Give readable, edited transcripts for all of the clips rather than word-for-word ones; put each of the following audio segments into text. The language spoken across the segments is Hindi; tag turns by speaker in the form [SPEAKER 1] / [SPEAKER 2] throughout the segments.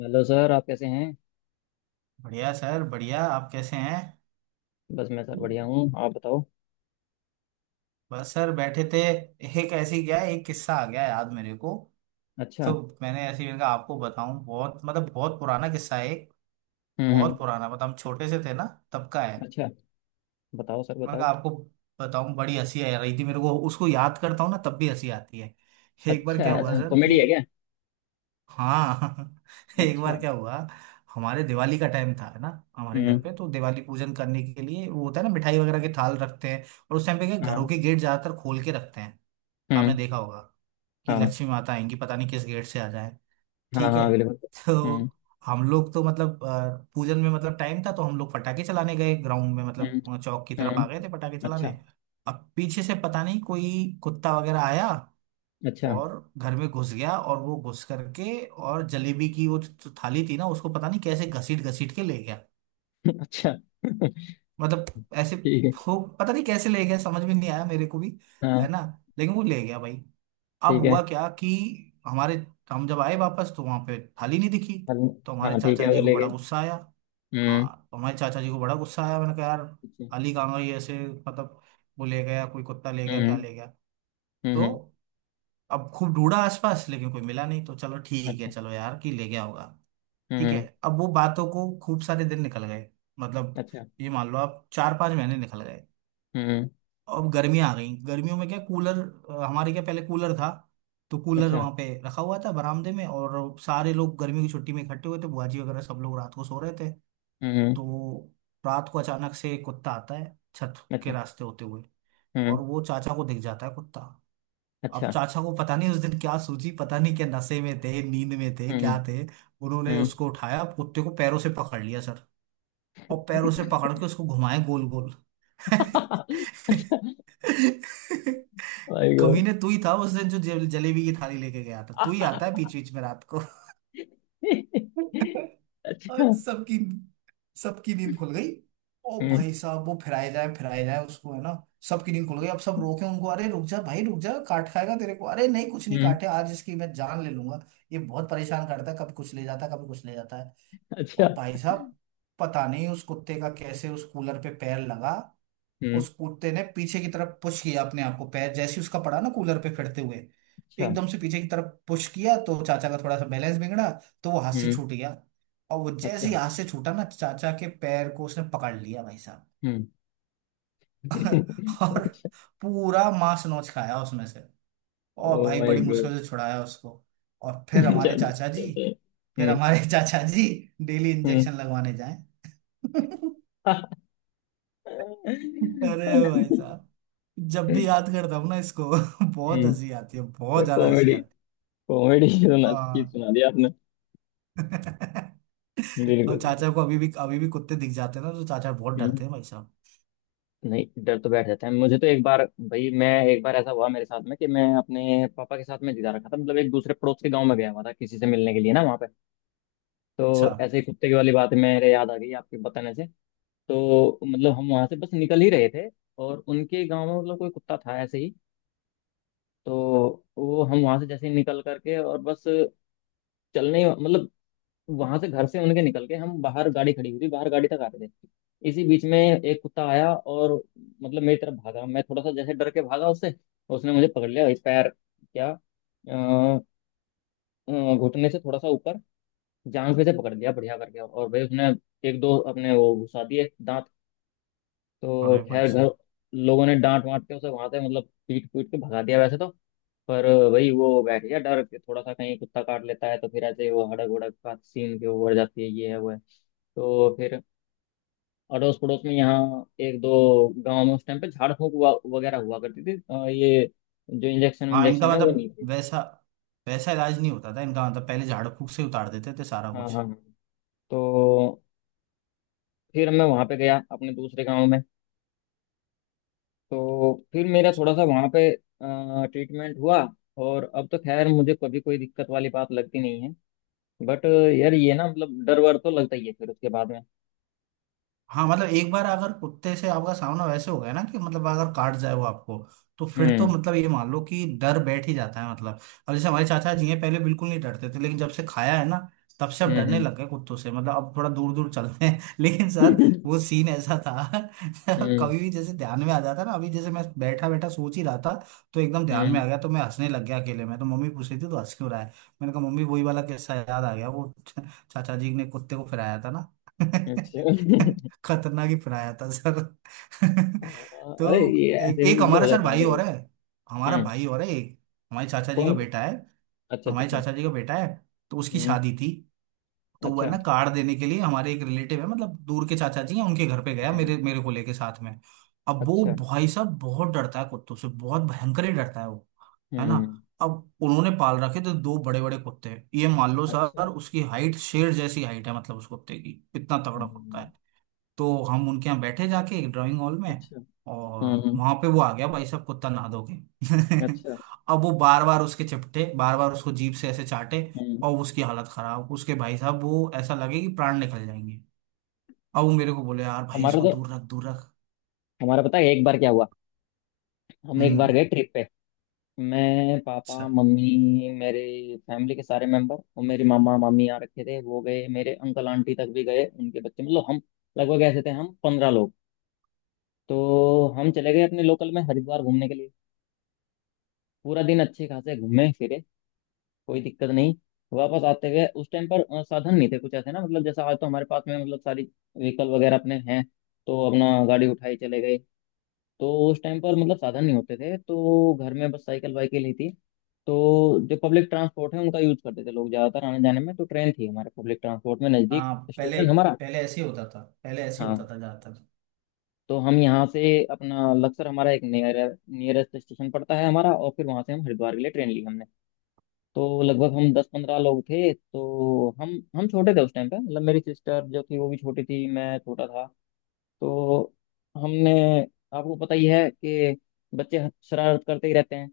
[SPEAKER 1] हेलो सर, आप कैसे हैं?
[SPEAKER 2] बढ़िया सर, बढ़िया। आप कैसे हैं?
[SPEAKER 1] बस मैं सर बढ़िया हूँ, आप बताओ।
[SPEAKER 2] बस सर, बैठे थे। एक ऐसी क्या एक किस्सा आ गया याद मेरे को। तो
[SPEAKER 1] अच्छा।
[SPEAKER 2] मैंने ऐसे ही, मैंने कहा आपको बताऊं, बहुत मतलब बहुत पुराना किस्सा है एक।
[SPEAKER 1] हम्म, हम्म।
[SPEAKER 2] बहुत पुराना, मतलब हम छोटे से थे ना, तब का है।
[SPEAKER 1] अच्छा, बताओ सर,
[SPEAKER 2] मैंने
[SPEAKER 1] बताओ।
[SPEAKER 2] कहा आपको बताऊं, बड़ी हंसी आ रही थी मेरे को, उसको याद करता हूँ ना तब भी हंसी आती है। एक बार
[SPEAKER 1] अच्छा
[SPEAKER 2] क्या
[SPEAKER 1] है।
[SPEAKER 2] हुआ
[SPEAKER 1] अच्छा,
[SPEAKER 2] सर
[SPEAKER 1] कॉमेडी
[SPEAKER 2] कि
[SPEAKER 1] है क्या?
[SPEAKER 2] हाँ एक बार
[SPEAKER 1] अच्छा।
[SPEAKER 2] क्या हुआ। हमारे दिवाली का टाइम था ना। हमारे घर
[SPEAKER 1] हम्म।
[SPEAKER 2] पे तो दिवाली पूजन करने के लिए वो होता है ना, मिठाई वगैरह के थाल रखते हैं। और उस टाइम पे क्या घरों
[SPEAKER 1] हाँ।
[SPEAKER 2] के गेट ज्यादातर खोल के रखते हैं। आपने
[SPEAKER 1] हम्म।
[SPEAKER 2] देखा होगा कि
[SPEAKER 1] हाँ,
[SPEAKER 2] लक्ष्मी माता आएंगी, पता नहीं किस गेट से आ जाए।
[SPEAKER 1] हाँ,
[SPEAKER 2] ठीक है।
[SPEAKER 1] हाँ, बिल्कुल। हम्म,
[SPEAKER 2] तो हम लोग तो मतलब पूजन में मतलब टाइम था, तो हम लोग पटाखे चलाने गए ग्राउंड में,
[SPEAKER 1] हम्म।
[SPEAKER 2] मतलब चौक की तरफ आ
[SPEAKER 1] हम्म।
[SPEAKER 2] गए थे पटाखे
[SPEAKER 1] अच्छा।
[SPEAKER 2] चलाने। अब पीछे से पता नहीं कोई कुत्ता वगैरह आया
[SPEAKER 1] अच्छा।
[SPEAKER 2] और घर में घुस गया, और वो घुस करके और जलेबी की वो जो थाली थी ना उसको पता नहीं कैसे घसीट घसीट के ले गया।
[SPEAKER 1] अच्छा।
[SPEAKER 2] मतलब ऐसे।
[SPEAKER 1] ठीक है।
[SPEAKER 2] वो पता नहीं कैसे ले गया, समझ में नहीं आया मेरे को भी। है
[SPEAKER 1] हाँ,
[SPEAKER 2] ना। लेकिन वो ले गया भाई। अब
[SPEAKER 1] ठीक है।
[SPEAKER 2] हुआ क्या कि हमारे हम जब आए वापस तो वहां पे थाली नहीं दिखी।
[SPEAKER 1] हल-
[SPEAKER 2] तो हमारे
[SPEAKER 1] हाँ, ठीक है,
[SPEAKER 2] चाचा
[SPEAKER 1] वो
[SPEAKER 2] जी को
[SPEAKER 1] लेके।
[SPEAKER 2] बड़ा गुस्सा आया।
[SPEAKER 1] हम्म।
[SPEAKER 2] हाँ, तो हमारे चाचा जी को बड़ा गुस्सा आया, मैंने कहा यार
[SPEAKER 1] अच्छा,
[SPEAKER 2] थाली कहाँ गई, ऐसे मतलब वो ले गया, कोई कुत्ता ले गया,
[SPEAKER 1] हम्म,
[SPEAKER 2] क्या ले गया।
[SPEAKER 1] हम्म।
[SPEAKER 2] तो अब खूब ढूंढा आसपास, लेकिन कोई मिला नहीं, तो चलो ठीक है,
[SPEAKER 1] अच्छा।
[SPEAKER 2] चलो यार कि ले गया होगा।
[SPEAKER 1] हम्म,
[SPEAKER 2] ठीक है। अब वो बातों को खूब सारे दिन निकल गए, मतलब
[SPEAKER 1] अच्छा।
[SPEAKER 2] ये मान लो आप 4-5 महीने निकल गए।
[SPEAKER 1] हम्म।
[SPEAKER 2] अब गर्मियां आ गई, गर्मियों में क्या कूलर, हमारे क्या पहले कूलर था। तो कूलर
[SPEAKER 1] अच्छा।
[SPEAKER 2] वहां पे रखा हुआ था बरामदे में, और सारे लोग गर्मी की छुट्टी में इकट्ठे हुए थे बुआ जी वगैरह, सब लोग रात को सो रहे थे।
[SPEAKER 1] हम्म,
[SPEAKER 2] तो रात को अचानक से कुत्ता आता है छत के
[SPEAKER 1] अच्छा।
[SPEAKER 2] रास्ते होते हुए, और
[SPEAKER 1] हम्म।
[SPEAKER 2] वो चाचा को दिख जाता है कुत्ता। अब
[SPEAKER 1] अच्छा।
[SPEAKER 2] चाचा को पता नहीं उस दिन क्या सूझी, पता नहीं क्या नशे में थे, नींद में थे, क्या
[SPEAKER 1] हम्म,
[SPEAKER 2] थे। उन्होंने
[SPEAKER 1] हम्म।
[SPEAKER 2] उसको उठाया, कुत्ते को पैरों से पकड़ लिया सर। और पैरों से पकड़ के उसको घुमाए गोल गोल।
[SPEAKER 1] अच्छा। My God.
[SPEAKER 2] कमीने, तू ही था उस दिन जो जलेबी की थाली लेके गया था, तू ही आता है बीच बीच में रात को।
[SPEAKER 1] अच्छा।
[SPEAKER 2] और सबकी सबकी नींद खुल गई। ओ
[SPEAKER 1] हम्म,
[SPEAKER 2] भाई साहब, वो फिराए जाए उसको, है ना। सबकी नींद खुल गई, अब सब रोके उनको, अरे रुक जा भाई रुक जा, काट खाएगा तेरे को, अरे नहीं कुछ नहीं,
[SPEAKER 1] हम्म।
[SPEAKER 2] काटे आज इसकी मैं जान ले लूंगा, ये बहुत परेशान करता है, कभी कुछ ले जाता है, कभी कुछ ले जाता है।
[SPEAKER 1] अच्छा।
[SPEAKER 2] और भाई साहब पता नहीं उस कुत्ते का कैसे उस कूलर पे पैर लगा।
[SPEAKER 1] हम्म।
[SPEAKER 2] उस कुत्ते ने पीछे की तरफ पुश किया अपने आप को, पैर जैसे ही उसका पड़ा ना कूलर पे फिरते हुए,
[SPEAKER 1] अच्छा।
[SPEAKER 2] एकदम से पीछे की तरफ पुश किया, तो चाचा का थोड़ा सा बैलेंस बिगड़ा, तो वो हाथ से
[SPEAKER 1] हम्म।
[SPEAKER 2] छूट गया। और वो जैसे
[SPEAKER 1] अच्छा।
[SPEAKER 2] ही हाथ से छूटा ना, चाचा के पैर को उसने पकड़ लिया भाई साहब।
[SPEAKER 1] हम्म।
[SPEAKER 2] और
[SPEAKER 1] अच्छा।
[SPEAKER 2] पूरा मांस नोच खाया उसमें से। और
[SPEAKER 1] ओ
[SPEAKER 2] भाई
[SPEAKER 1] माय
[SPEAKER 2] बड़ी
[SPEAKER 1] गॉड।
[SPEAKER 2] मुश्किल से छुड़ाया उसको। और फिर
[SPEAKER 1] अच्छा,
[SPEAKER 2] हमारे चाचा
[SPEAKER 1] अच्छा,
[SPEAKER 2] जी,
[SPEAKER 1] अच्छा,
[SPEAKER 2] फिर
[SPEAKER 1] हम्म,
[SPEAKER 2] हमारे चाचा जी डेली
[SPEAKER 1] हम्म।
[SPEAKER 2] इंजेक्शन लगवाने जाए। अरे भाई साहब, जब भी याद करता हूँ ना इसको बहुत हंसी आती है, बहुत ज्यादा हंसी
[SPEAKER 1] कॉमेडी।
[SPEAKER 2] आती
[SPEAKER 1] कॉमेडी। सुना,
[SPEAKER 2] है।
[SPEAKER 1] अच्छी
[SPEAKER 2] हाँ।
[SPEAKER 1] सुना दी आपने। बिल्कुल
[SPEAKER 2] अब
[SPEAKER 1] बिल्कुल।
[SPEAKER 2] चाचा को अभी भी कुत्ते दिख जाते हैं ना, तो चाचा बहुत
[SPEAKER 1] हम्म,
[SPEAKER 2] डरते हैं भाई साहब।
[SPEAKER 1] नहीं, डर तो बैठ जाता है। मुझे तो एक बार, भाई मैं एक बार ऐसा हुआ मेरे साथ में, कि मैं अपने पापा के साथ में जिता रखा था मतलब, एक दूसरे पड़ोस के गांव में गया हुआ था किसी से मिलने के लिए ना, वहाँ पे। तो
[SPEAKER 2] अच्छा।
[SPEAKER 1] ऐसे ही कुत्ते की वाली बात मेरे याद आ गई आपके बताने से। तो मतलब हम वहां से बस निकल ही रहे थे, और उनके गांव में मतलब कोई कुत्ता था ऐसे ही। तो वो हम वहां से जैसे ही निकल करके और बस मतलब, वहां से घर से उनके निकल के हम बाहर, गाड़ी खड़ी हुई थी बाहर, गाड़ी तक आ रहे थे। इसी बीच में एक कुत्ता आया और मतलब मेरी तरफ भागा, मैं थोड़ा सा जैसे डर के भागा उससे। उसने मुझे पकड़ लिया इस पैर क्या, अ, घुटने से थोड़ा सा ऊपर, जांग पे से पकड़ लिया बढ़िया करके, और भाई उसने एक दो अपने वो घुसा दिए दांत। तो
[SPEAKER 2] अरे भाई
[SPEAKER 1] खैर घर,
[SPEAKER 2] साहब।
[SPEAKER 1] लोगों ने डांट वांट के उसे वहां से मतलब पीट पीट के भगा दिया वैसे तो। पर भाई वो बैठ गया डर के थोड़ा सा, कहीं कुत्ता काट लेता है तो फिर ऐसे वो हड़क उड़क का सीन के ऊपर जाती है, ये है वो है। तो फिर अड़ोस पड़ोस में यहाँ एक दो गांव में उस टाइम पे झाड़ फूंक हुआ वगैरह हुआ करती थी, ये जो इंजेक्शन
[SPEAKER 2] हाँ, इनका
[SPEAKER 1] इंजेक्शन है वो नहीं
[SPEAKER 2] मतलब
[SPEAKER 1] थे।
[SPEAKER 2] वैसा, वैसा इलाज नहीं होता था इनका, मतलब पहले झाड़ फूक से उतार देते थे सारा
[SPEAKER 1] हाँ हाँ
[SPEAKER 2] कुछ।
[SPEAKER 1] हाँ। तो फिर मैं वहां पे गया अपने दूसरे गांव में, तो फिर मेरा थोड़ा सा वहाँ पे ट्रीटमेंट हुआ। और अब तो खैर मुझे कभी कोई दिक्कत वाली बात लगती नहीं है, बट यार ये ना मतलब डर वर तो लगता ही है फिर उसके बाद में।
[SPEAKER 2] हाँ, मतलब एक बार अगर कुत्ते से आपका सामना वैसे हो गया ना कि मतलब अगर काट जाए वो आपको, तो फिर तो
[SPEAKER 1] हम्म,
[SPEAKER 2] मतलब ये मान लो कि डर बैठ ही जाता है, मतलब अब जैसे हमारे चाचा जी हैं, पहले बिल्कुल नहीं डरते थे लेकिन जब से खाया है ना तब से अब
[SPEAKER 1] हम्म,
[SPEAKER 2] डरने
[SPEAKER 1] हम्म।
[SPEAKER 2] लग गए कुत्तों से, मतलब अब थोड़ा दूर दूर चलते हैं। लेकिन सर वो सीन ऐसा था।
[SPEAKER 1] हम्म,
[SPEAKER 2] कभी भी जैसे ध्यान में आ जाता ना, अभी जैसे मैं बैठा बैठा सोच ही रहा था तो एकदम ध्यान में
[SPEAKER 1] हम्म,
[SPEAKER 2] आ गया तो मैं हंसने लग गया अकेले में, तो मम्मी पूछ रही थी तो हंस क्यों रहा है। मैंने कहा मम्मी वही वाला किस्सा याद आ गया वो, चाचा जी ने कुत्ते को फिराया था ना।
[SPEAKER 1] अच्छा।
[SPEAKER 2] खतरनाक ही पढ़ाया था सर।
[SPEAKER 1] हाँ, अरे
[SPEAKER 2] तो
[SPEAKER 1] ये ऐसे
[SPEAKER 2] एक
[SPEAKER 1] ऐसी
[SPEAKER 2] एक
[SPEAKER 1] चीजें हो
[SPEAKER 2] हमारा सर
[SPEAKER 1] जाती हैं
[SPEAKER 2] भाई
[SPEAKER 1] कभी।
[SPEAKER 2] और है, हमारा
[SPEAKER 1] हम्म।
[SPEAKER 2] भाई और है एक, हमारे चाचा जी
[SPEAKER 1] कौन?
[SPEAKER 2] का बेटा है।
[SPEAKER 1] अच्छा, अच्छा,
[SPEAKER 2] हमारे
[SPEAKER 1] अच्छा।
[SPEAKER 2] चाचा जी का बेटा है। तो उसकी
[SPEAKER 1] हम्म।
[SPEAKER 2] शादी थी, तो वह
[SPEAKER 1] अच्छा।
[SPEAKER 2] ना कार्ड देने के लिए हमारे एक रिलेटिव है, मतलब दूर के चाचा जी हैं, उनके घर पे गया
[SPEAKER 1] हम्म।
[SPEAKER 2] मेरे मेरे को लेके साथ में। अब वो
[SPEAKER 1] अच्छा।
[SPEAKER 2] भाई साहब बहुत डरता है कुत्तों से, बहुत भयंकर ही डरता है वो, है ना।
[SPEAKER 1] हम्म।
[SPEAKER 2] अब उन्होंने पाल रखे थे दो बड़े बड़े कुत्ते। ये मान लो
[SPEAKER 1] अच्छा।
[SPEAKER 2] सर उसकी हाइट शेर जैसी हाइट है, मतलब उस कुत्ते की, इतना तगड़ा कुत्ता
[SPEAKER 1] हम्म।
[SPEAKER 2] है। तो हम उनके यहाँ बैठे जाके एक ड्राइंग हॉल में,
[SPEAKER 1] अच्छा।
[SPEAKER 2] और
[SPEAKER 1] हम्म,
[SPEAKER 2] वहां पे वो आ गया भाई साहब कुत्ता नहा धो के।
[SPEAKER 1] अच्छा।
[SPEAKER 2] अब वो बार बार उसके चिपटे, बार बार उसको जीभ से ऐसे चाटे,
[SPEAKER 1] हम्म।
[SPEAKER 2] और उसकी हालत खराब, उसके भाई साहब वो ऐसा लगे कि प्राण निकल जाएंगे। अब वो मेरे को बोले यार भाई
[SPEAKER 1] हमारा
[SPEAKER 2] इसको
[SPEAKER 1] तो
[SPEAKER 2] दूर रख, दूर रख।
[SPEAKER 1] हमारा पता है एक बार क्या हुआ। हम एक बार
[SPEAKER 2] हम्म।
[SPEAKER 1] गए ट्रिप पे, मैं, पापा,
[SPEAKER 2] सर।
[SPEAKER 1] मम्मी, मेरे फैमिली के सारे मेंबर, और मेरे मामा मामी आ रखे थे वो गए, मेरे अंकल आंटी तक भी गए, उनके बच्चे, मतलब हम लगभग ऐसे थे हम 15 लोग। तो हम चले गए अपने लोकल में हरिद्वार घूमने के लिए। पूरा दिन अच्छे खासे घूमे फिरे, कोई दिक्कत नहीं। वापस आते हुए उस टाइम पर साधन नहीं थे कुछ ऐसे ना, मतलब जैसा आज तो हमारे पास में मतलब सारी व्हीकल वगैरह अपने हैं, तो अपना गाड़ी उठाई चले गए। तो उस टाइम पर मतलब साधन नहीं होते थे, तो घर में बस साइकिल वाइकिल ही थी। तो जो पब्लिक ट्रांसपोर्ट है उनका यूज करते थे लोग ज्यादातर आने जाने में, तो ट्रेन थी हमारे पब्लिक ट्रांसपोर्ट में, नजदीक
[SPEAKER 2] हाँ पहले
[SPEAKER 1] स्टेशन हमारा।
[SPEAKER 2] पहले ऐसे ही होता था, पहले ऐसे ही होता
[SPEAKER 1] हाँ,
[SPEAKER 2] था ज्यादातर।
[SPEAKER 1] तो हम यहाँ से अपना लक्सर हमारा एक नियरेस्ट स्टेशन पड़ता है हमारा, और फिर वहां से हम हरिद्वार के लिए ट्रेन ली हमने। तो लगभग हम 10-15 लोग थे। तो हम छोटे थे उस टाइम पे, मतलब मेरी सिस्टर जो थी वो भी छोटी थी, मैं छोटा था। तो हमने, आपको पता ही है कि बच्चे शरारत करते ही रहते हैं।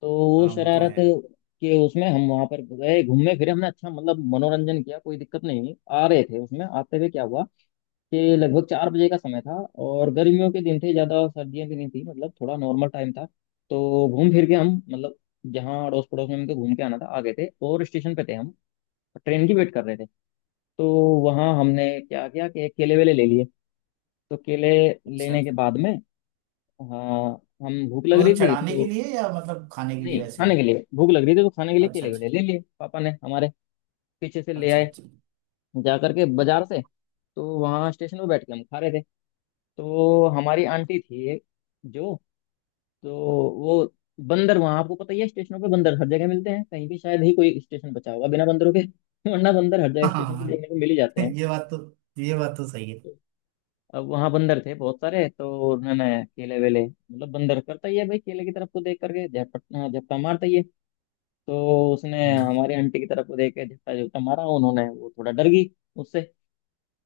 [SPEAKER 1] तो वो
[SPEAKER 2] हाँ वो तो
[SPEAKER 1] शरारत
[SPEAKER 2] है।
[SPEAKER 1] के उसमें हम वहां पर गए, घूमे फिरे, हमने अच्छा मतलब मनोरंजन किया, कोई दिक्कत नहीं हुई। आ रहे थे, उसमें आते हुए क्या हुआ कि लगभग 4 बजे का समय था, और गर्मियों के दिन थे, ज्यादा सर्दियां भी नहीं थी, मतलब थोड़ा नॉर्मल टाइम था। तो घूम फिर के हम मतलब, जहाँ अड़ोस पड़ोस में हमको घूम के आना था आ गए थे, और स्टेशन पे थे हम, ट्रेन की वेट कर रहे थे। तो वहाँ हमने क्या किया कि केले वेले ले लिए। तो केले
[SPEAKER 2] अच्छा।
[SPEAKER 1] लेने के बाद में, हाँ, हम भूख
[SPEAKER 2] तो
[SPEAKER 1] लग रही
[SPEAKER 2] मतलब
[SPEAKER 1] थी
[SPEAKER 2] चढ़ाने के
[SPEAKER 1] तो,
[SPEAKER 2] लिए या मतलब खाने के लिए
[SPEAKER 1] नहीं,
[SPEAKER 2] वैसे ही?
[SPEAKER 1] खाने के लिए भूख लग रही थी तो खाने के लिए
[SPEAKER 2] अच्छा
[SPEAKER 1] केले
[SPEAKER 2] अच्छा।
[SPEAKER 1] वेले ले लिए पापा ने हमारे, पीछे से ले
[SPEAKER 2] अच्छा
[SPEAKER 1] आए
[SPEAKER 2] अच्छा।
[SPEAKER 1] जा करके बाजार से। तो वहाँ स्टेशन पे बैठ के हम खा रहे थे। तो हमारी आंटी थी एक जो, तो वो, बंदर वहाँ, आपको पता ही है स्टेशनों पे बंदर हर जगह मिलते हैं, कहीं भी शायद ही कोई स्टेशन बचा होगा बिना बंदरों के। वरना बंदर हर जगह स्टेशन पे
[SPEAKER 2] हाँ।
[SPEAKER 1] देखने को मिल ही जाते हैं।
[SPEAKER 2] ये बात तो, ये बात तो सही है।
[SPEAKER 1] तो अब वहाँ बंदर थे बहुत सारे, तो उन्होंने केले वेले, मतलब बंदर करता ही है भाई केले की तरफ को देख करके झपटा मारता ही है। तो उसने
[SPEAKER 2] हम्म।
[SPEAKER 1] हमारी आंटी की तरफ को देख के झपटा झपटा मारा, उन्होंने वो थोड़ा डर गई उससे।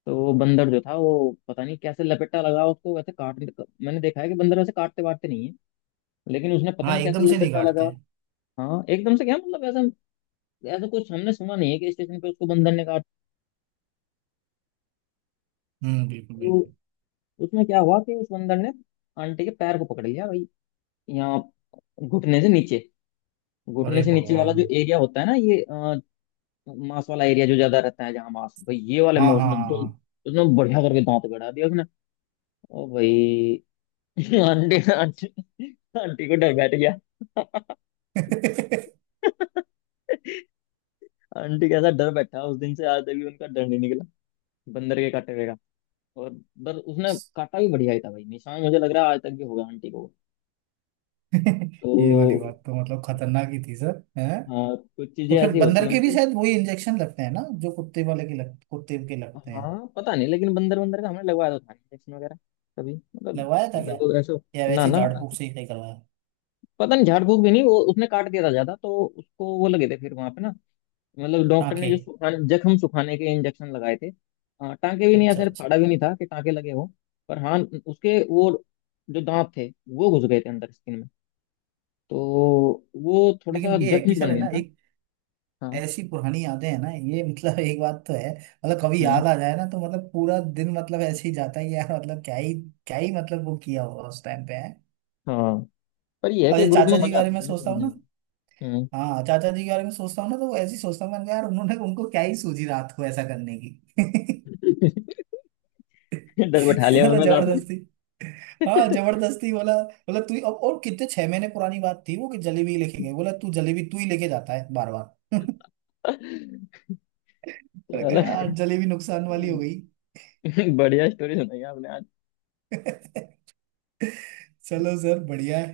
[SPEAKER 1] तो वो बंदर जो था वो, पता नहीं कैसे लपेटा लगा उसको वैसे काट। मैंने देखा है कि बंदर वैसे काटते वाटते नहीं है, लेकिन उसने पता
[SPEAKER 2] हाँ,
[SPEAKER 1] नहीं कैसे
[SPEAKER 2] एकदम से नहीं
[SPEAKER 1] लपेटा लगा।
[SPEAKER 2] काटते।
[SPEAKER 1] हाँ, एकदम से क्या मतलब, ऐसा ऐसा कुछ हमने सुना नहीं है कि स्टेशन पे उसको बंदर ने काट।
[SPEAKER 2] हम्म, बिल्कुल
[SPEAKER 1] तो
[SPEAKER 2] बिल्कुल।
[SPEAKER 1] उसमें क्या हुआ कि उस बंदर ने आंटी के पैर को पकड़ लिया भाई, यहाँ घुटने से नीचे, घुटने
[SPEAKER 2] अरे
[SPEAKER 1] से नीचे वाला जो
[SPEAKER 2] भगवान।
[SPEAKER 1] एरिया होता है ना ये, मांस वाला एरिया जो ज्यादा रहता है, जहाँ मांस, भाई ये वाले
[SPEAKER 2] हाँ
[SPEAKER 1] में
[SPEAKER 2] हाँ
[SPEAKER 1] उसने
[SPEAKER 2] हाँ
[SPEAKER 1] दो,
[SPEAKER 2] हाँ।
[SPEAKER 1] उसने बढ़िया करके दांत गड़ा दिया उसने। ओ भाई! आंटी, आंटी, आंटी को डर बैठ गया। आंटी कैसा डर बैठा, उस दिन से आज तक भी उनका डर नहीं निकला बंदर के काटे हुए का। और बस, उसने काटा भी बढ़िया ही था भाई, निशान मुझे लग रहा है आज तक भी होगा आंटी को।
[SPEAKER 2] ये वाली
[SPEAKER 1] तो
[SPEAKER 2] बात तो मतलब खतरनाक ही थी सर, है।
[SPEAKER 1] हाँ, कुछ चीजें
[SPEAKER 2] तो फिर
[SPEAKER 1] ऐसी होती
[SPEAKER 2] बंदर
[SPEAKER 1] हैं
[SPEAKER 2] के भी
[SPEAKER 1] मतलब।
[SPEAKER 2] शायद वही इंजेक्शन लगते हैं ना जो कुत्ते वाले के कुत्ते के लगते हैं।
[SPEAKER 1] हाँ, पता नहीं, लेकिन बंदर, बंदर का हमने लगवाया तो था इंजेक्शन वगैरह, कभी मतलब,
[SPEAKER 2] लगवाया था क्या?
[SPEAKER 1] लगभग ऐसा।
[SPEAKER 2] या
[SPEAKER 1] ना
[SPEAKER 2] वैसे ही
[SPEAKER 1] ना,
[SPEAKER 2] झाड़ फूक से ही कहीं करवाया?
[SPEAKER 1] पता नहीं, झाड़ फूक भी नहीं, वो उसने काट दिया था ज्यादा तो उसको वो लगे थे फिर वहां पे ना, मतलब डॉक्टर ने
[SPEAKER 2] टाँके।
[SPEAKER 1] जो सुखाने जख्म सुखाने के इंजेक्शन लगाए थे। हाँ, टांके भी नहीं,
[SPEAKER 2] अच्छा
[SPEAKER 1] ऐसे
[SPEAKER 2] अच्छा।
[SPEAKER 1] फाड़ा भी नहीं था कि टांके लगे हो। पर हाँ, उसके वो जो दांत थे वो घुस गए थे अंदर स्किन में, तो वो थोड़ा
[SPEAKER 2] लेकिन
[SPEAKER 1] सा
[SPEAKER 2] ये है कि
[SPEAKER 1] जख्म
[SPEAKER 2] सर
[SPEAKER 1] बन
[SPEAKER 2] है
[SPEAKER 1] गया
[SPEAKER 2] ना
[SPEAKER 1] था।
[SPEAKER 2] एक,
[SPEAKER 1] हाँ।
[SPEAKER 2] ऐसी पुरानी यादें हैं ना ये, मतलब एक बात तो है, मतलब कभी
[SPEAKER 1] हम्म।
[SPEAKER 2] याद आ जाए ना तो मतलब पूरा दिन मतलब ऐसे ही जाता है कि यार मतलब क्या ही, क्या ही मतलब वो किया हुआ उस टाइम पे है।
[SPEAKER 1] हाँ, पर ये है
[SPEAKER 2] अब
[SPEAKER 1] कि
[SPEAKER 2] ये
[SPEAKER 1] ग्रुप में
[SPEAKER 2] चाचा जी के
[SPEAKER 1] मजा
[SPEAKER 2] बारे
[SPEAKER 1] आता
[SPEAKER 2] में
[SPEAKER 1] था यार
[SPEAKER 2] सोचता हूँ
[SPEAKER 1] बढ़िया में।
[SPEAKER 2] ना,
[SPEAKER 1] हम्म।
[SPEAKER 2] हाँ चाचा जी के बारे में सोचता हूँ ना तो वो ऐसी सोचता हूँ, मैंने कहा, यार उन्होंने उनको क्या ही सूझी रात को ऐसा करने की।
[SPEAKER 1] डर बैठा लिया
[SPEAKER 2] मतलब
[SPEAKER 1] उन्होंने रात में।
[SPEAKER 2] जबरदस्ती, हाँ जबरदस्ती बोला बोला अब और कितने 6 महीने पुरानी बात थी वो कि जलेबी लेके गए, बोला तू जलेबी तू ही लेके जाता है बार बार। मैंने कहा
[SPEAKER 1] चलो,
[SPEAKER 2] यार जलेबी नुकसान वाली हो गई।
[SPEAKER 1] बढ़िया स्टोरी सुनाई आपने आज।
[SPEAKER 2] चलो सर बढ़िया है।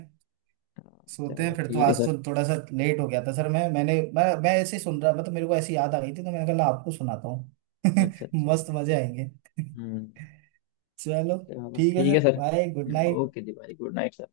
[SPEAKER 1] हाँ,
[SPEAKER 2] सोते हैं
[SPEAKER 1] चलो
[SPEAKER 2] फिर, तो
[SPEAKER 1] ठीक है
[SPEAKER 2] आज तो
[SPEAKER 1] सर।
[SPEAKER 2] थोड़ा सा लेट हो गया था सर, मैं मैंने मैं ऐसे ही सुन रहा था तो मेरे को ऐसी याद आ गई थी तो मैंने कहा आपको सुनाता हूँ।
[SPEAKER 1] अच्छा, अच्छा।
[SPEAKER 2] मस्त मजे आएंगे।
[SPEAKER 1] हम्म।
[SPEAKER 2] चलो
[SPEAKER 1] चलो
[SPEAKER 2] ठीक है
[SPEAKER 1] ठीक है
[SPEAKER 2] sir,
[SPEAKER 1] sir.
[SPEAKER 2] Bye good night.
[SPEAKER 1] Okay जी भाई, गुड नाइट सर।